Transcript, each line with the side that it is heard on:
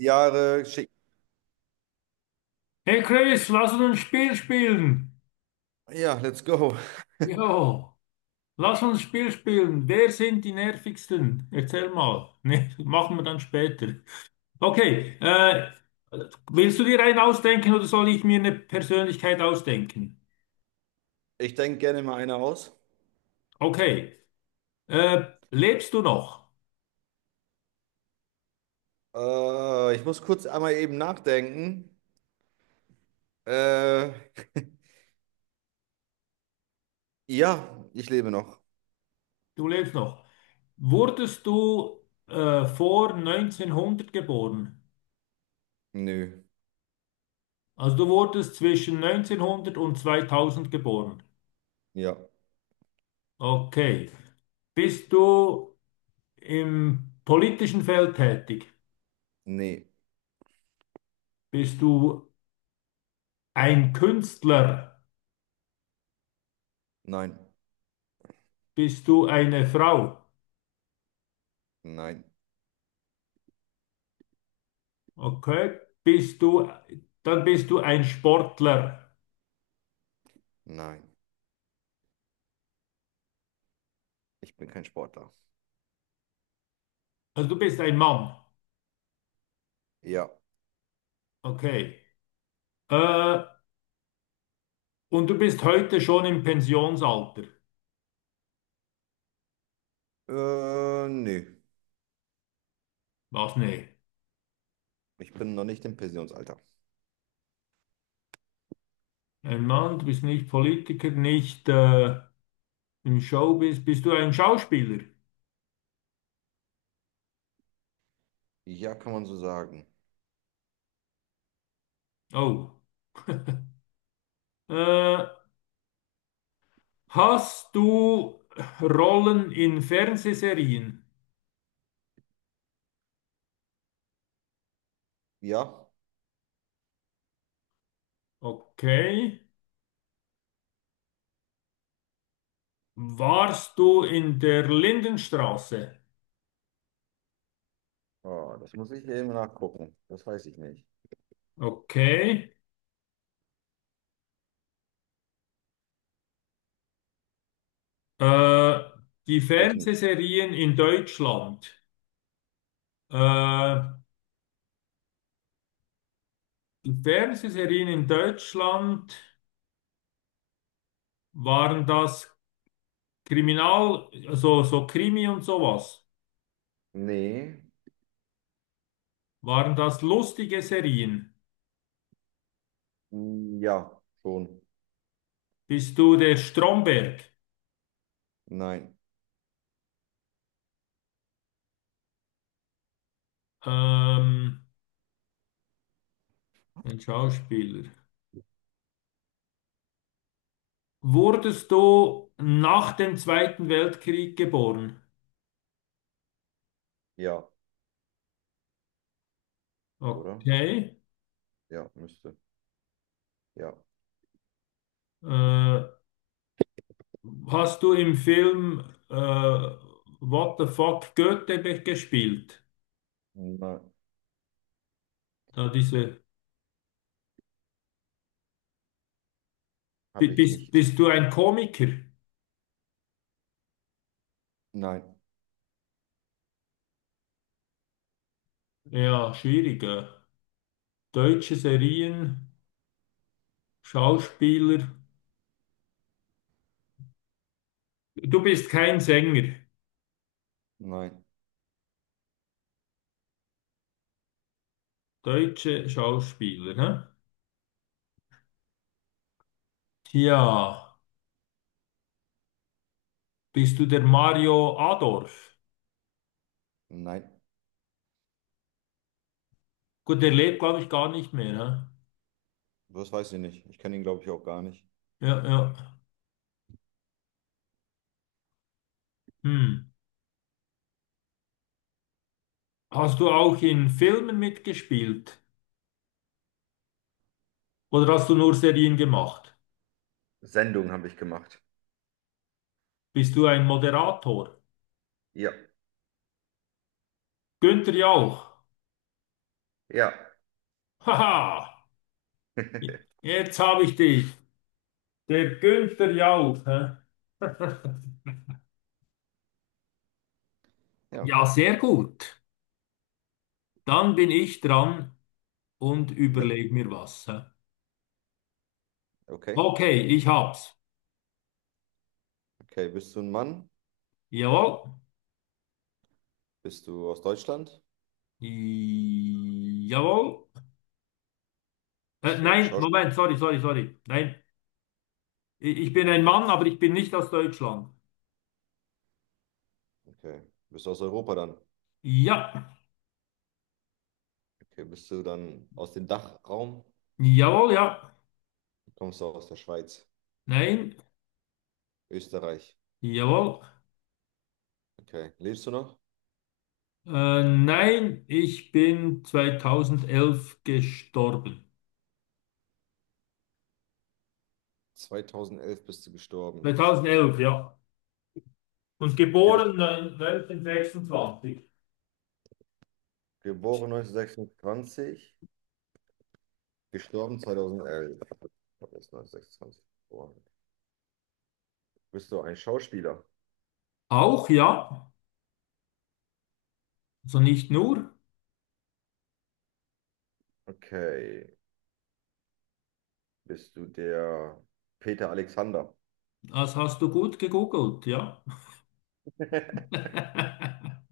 right: Jahre schick.
left: Hey Chris, lass uns ein Spiel spielen.
right: Ja, let's go.
left: Jo, lass uns ein Spiel spielen. Wer sind die nervigsten? Erzähl mal. Ne, machen wir dann später. Okay, äh, Willst du dir einen ausdenken oder soll ich mir eine Persönlichkeit ausdenken?
right: Ich denke gerne mal eine aus.
left: Okay, äh, Lebst du noch?
right: Ich muss kurz einmal eben nachdenken. Äh, ja, ich lebe noch.
left: Du lebst noch. Wurdest du vor 1900 geboren?
right: Nö.
left: Also du wurdest zwischen 1900 und 2000 geboren.
right: Ja.
left: Okay. Bist du Im politischen Feld tätig?
right: Nee.
left: Bist du ein Künstler?
right: Nein.
left: Bist du eine Frau?
right: Nein.
left: Okay. Dann bist du ein Sportler.
right: Nein. Ich bin kein Sportler.
left: Also du bist ein Mann.
right: Ja.
left: Okay. Äh, und du bist heute schon im Pensionsalter.
right: Nö.
left: Was? Nee.
right: Ich bin noch nicht im Pensionsalter.
left: Ein Mann, du bist nicht Politiker, nicht im Showbiz. Bist du ein Schauspieler?
right: Ja, kann man so sagen.
left: Oh. Äh, Hast du Rollen in Fernsehserien?
right: Ja.
left: Okay. Warst du in der Lindenstraße?
right: Oh, das muss ich eben nachgucken. Das weiß ich nicht.
left: Okay. Äh, Die
right: Weiß ich nicht.
left: Fernsehserien in Deutschland. Äh, Die Fernsehserien in Deutschland, waren das Kriminal, also so Krimi und sowas?
right: Nee.
left: Waren das lustige Serien?
right: Ja. Schon.
left: Bist du der Stromberg?
right: Nein.
left: Ähm, ein Schauspieler. Wurdest du nach dem Zweiten Weltkrieg geboren?
right: Ja. Oder?
left: Okay.
right: Ja, müsste. Ja.
left: Äh, Hast du im Film äh, What the fuck Goethe gespielt?
right: Nein,
left: Da diese, bi-
right: habe ich
left: bist,
right: nicht.
left: bist du ein Komiker?
right: Nein,
left: Ja, schwierig. Deutsche Serien, Schauspieler. Du bist kein Sänger.
right: nein,
left: Deutsche Schauspieler, ne? Tja, bist du der Mario Adorf?
right: nein.
left: Gut, der lebt, glaube ich, gar nicht mehr, ne?
right: Das weiß ich nicht. Ich kenne ihn, glaube ich, auch gar nicht.
left: Ja, ja. Hm. Hast du auch in Filmen mitgespielt? Oder hast du nur Serien gemacht?
right: Sendung habe ich gemacht.
left: Bist du ein Moderator?
right: Ja,
left: Günther Jauch.
right: ja.
left: Haha, jetzt habe ich dich. Der Günther Jauch. Hä?
right: Ja,
left: Ja, sehr gut. Dann bin ich dran und
right: le-
left: überleg mir was. Hä?
right: okay.
left: Okay, ich hab's.
right: Okay, bist du ein Mann?
left: Jawohl.
right: Bist du aus Deutschland?
left: Jawohl.
right: Bist du ein
left: Nein,
right: Schauspieler?
left: Moment, sorry, sorry, sorry. Nein, ich bin ein Mann, aber ich bin nicht aus Deutschland.
right: Okay. Bist du aus Europa dann?
left: Ja.
right: Okay, bist du dann aus dem Dachraum?
left: Jawohl, ja.
right: Kommst du aus der Schweiz?
left: Nein.
right: Österreich?
left: Jawohl.
right: Okay. Lebst du noch?
left: Nein, ich bin 2011 gestorben.
right: 2011 bist du gestorben.
left: 2011, ja. Und
right: Okay, bist
left: geboren 1926.
right: du geboren 1926? Gestorben 2011. Das ist 1926 geboren. Bist du ein Schauspieler?
left: Auch ja, also nicht nur,
right: Okay. Bist du der Peter Alexander?
left: das hast du gut gegoogelt, ja.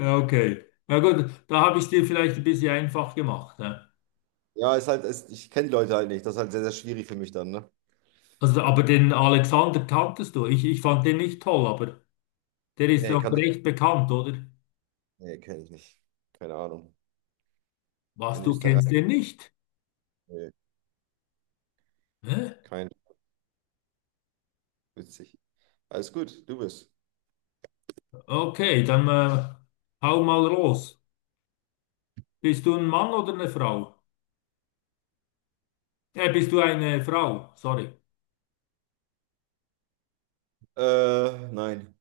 left: Ja, okay. Na gut, da habe ich es dir vielleicht ein bisschen einfach gemacht. Ne?
right: Ja, ist halt, ist, ich kenne die Leute halt nicht. Das ist halt sehr, sehr schwierig für mich dann, ne?
left: Also, aber den Alexander kanntest du. Ich fand den nicht toll, aber der ist
right: Nee,
left: doch
right: kann ich.
left: recht bekannt, oder?
right: Nee, kenne ich nicht. Keine Ahnung. Ein
left: Was, du kennst den
right: Österreicher?
left: nicht?
right: Nee,
left: Hä?
right: kein. Witzig. Alles gut, du bist.
left: Okay, dann Hau mal los. Bist du ein Mann oder eine Frau? Bist du eine Frau? Sorry.
right: Nein.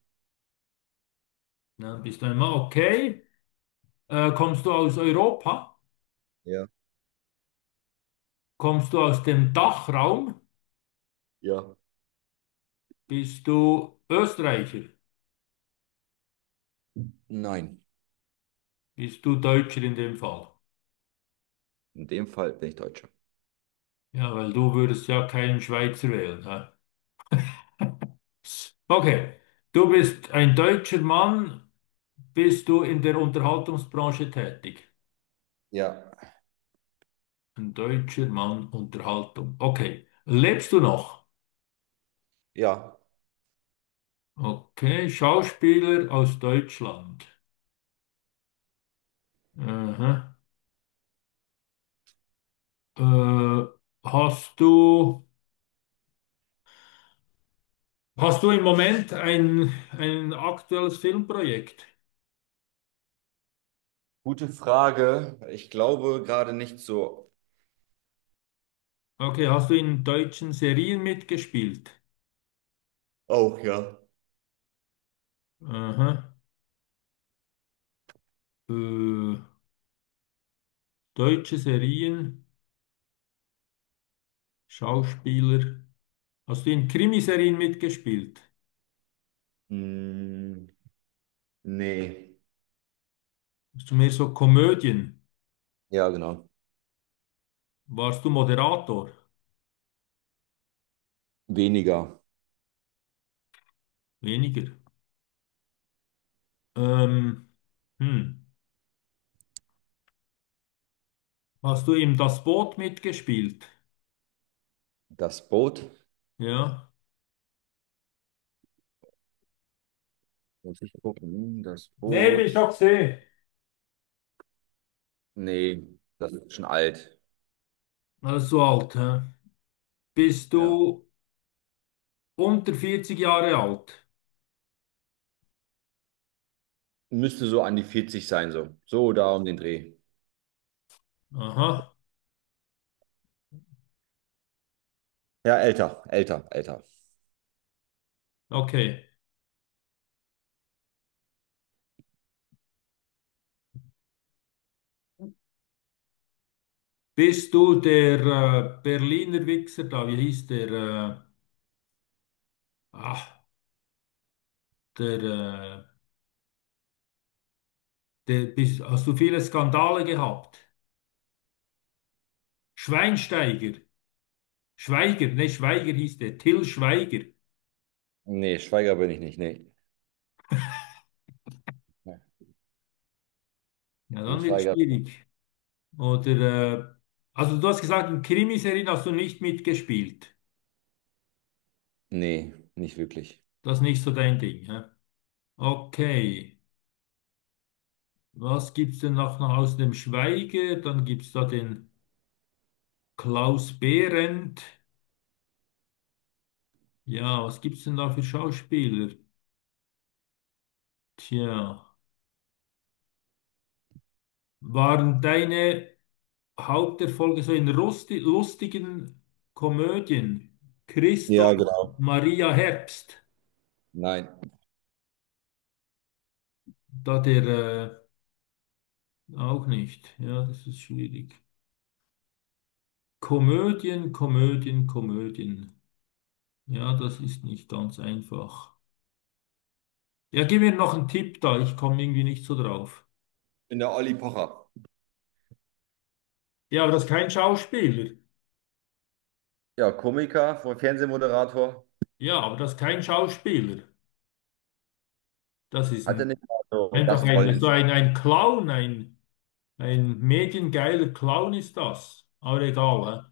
left: Ja, bist du ein Mann? Okay. Kommst du aus Europa?
right: Ja.
left: Kommst du aus dem Dachraum?
right: Ja.
left: Bist du Österreicher?
right: Nein.
left: Bist du Deutscher in dem Fall?
right: In dem Fall bin ich Deutscher.
left: Ja, weil du würdest ja keinen Schweizer wählen. Ja. Okay. Du bist ein deutscher Mann. Bist du in der Unterhaltungsbranche tätig?
right: Ja.
left: Ein deutscher Mann, Unterhaltung. Okay. Lebst du noch?
right: Ja.
left: Okay. Schauspieler aus Deutschland. Aha. Äh, hast du, hast du im Moment ein aktuelles Filmprojekt?
right: Gute Frage. Ich glaube gerade nicht so.
left: Okay, hast du in deutschen Serien mitgespielt?
right: Auch, ja.
left: Aha. Äh, Deutsche Serien, Schauspieler. Hast du in Krimiserien mitgespielt?
right: Hm, nee.
left: Hast du mehr so Komödien?
right: Ja, genau.
left: Warst du Moderator?
right: Weniger
left: Weniger. Ähm, hm. Hast du im Das Boot mitgespielt?
right: Das Boot.
left: Ja.
right: Muss ich gucken. Hm, Das
left: Nee, bin ich
right: Boot.
left: auch gesehen.
right: Nee, das ist schon alt.
left: Also so alt, hä? Bist du
right: Ja.
left: unter 40 Jahre alt?
right: Müsste so an die 40 sein, so. So da um den Dreh.
left: Aha,
right: Ja, älter, älter, älter.
left: okay. Bist du der Berliner Wichser da? Wie hieß der? Ach, der, äh, hast du viele Skandale gehabt? Schweinsteiger. Schweiger, ne, Schweiger hieß der. Till Schweiger.
right: Nee, Schweiger bin ich nicht. Nee. Ja.
left: Ja,
right: Den
left: dann wird
right: Schweiger.
left: schwierig. Oder, äh, also du hast gesagt, in Krimiserien hast du nicht mitgespielt.
right: Nee, nicht wirklich.
left: Das ist nicht so dein Ding, hä? Okay. Was gibt's denn noch aus dem Schweige? Dann gibt's da den Klaus Behrendt. Ja, was gibt's denn da für Schauspieler? Tja, waren deine Haupterfolge so in rusti lustigen Komödien? Christoph
right: Ja, genau.
left: Maria Herbst,
right: Nein.
left: da der auch nicht. Ja, das ist schwierig. Komödien, Komödien, Komödien. Ja, das ist nicht ganz einfach. Ja, gib mir noch einen Tipp da, ich komme irgendwie nicht so drauf.
right: Ich bin der Olli Pocher.
left: Ja, aber das ist kein Schauspieler.
right: Ja, Komiker, Fernsehmoderator.
left: Ja, aber das ist kein Schauspieler. Das ist
right: Hatte nicht mal so
left: einfach
right: Gastrollen in
left: ein Clown, ein mediengeiler Clown ist das. Aber egal, hä?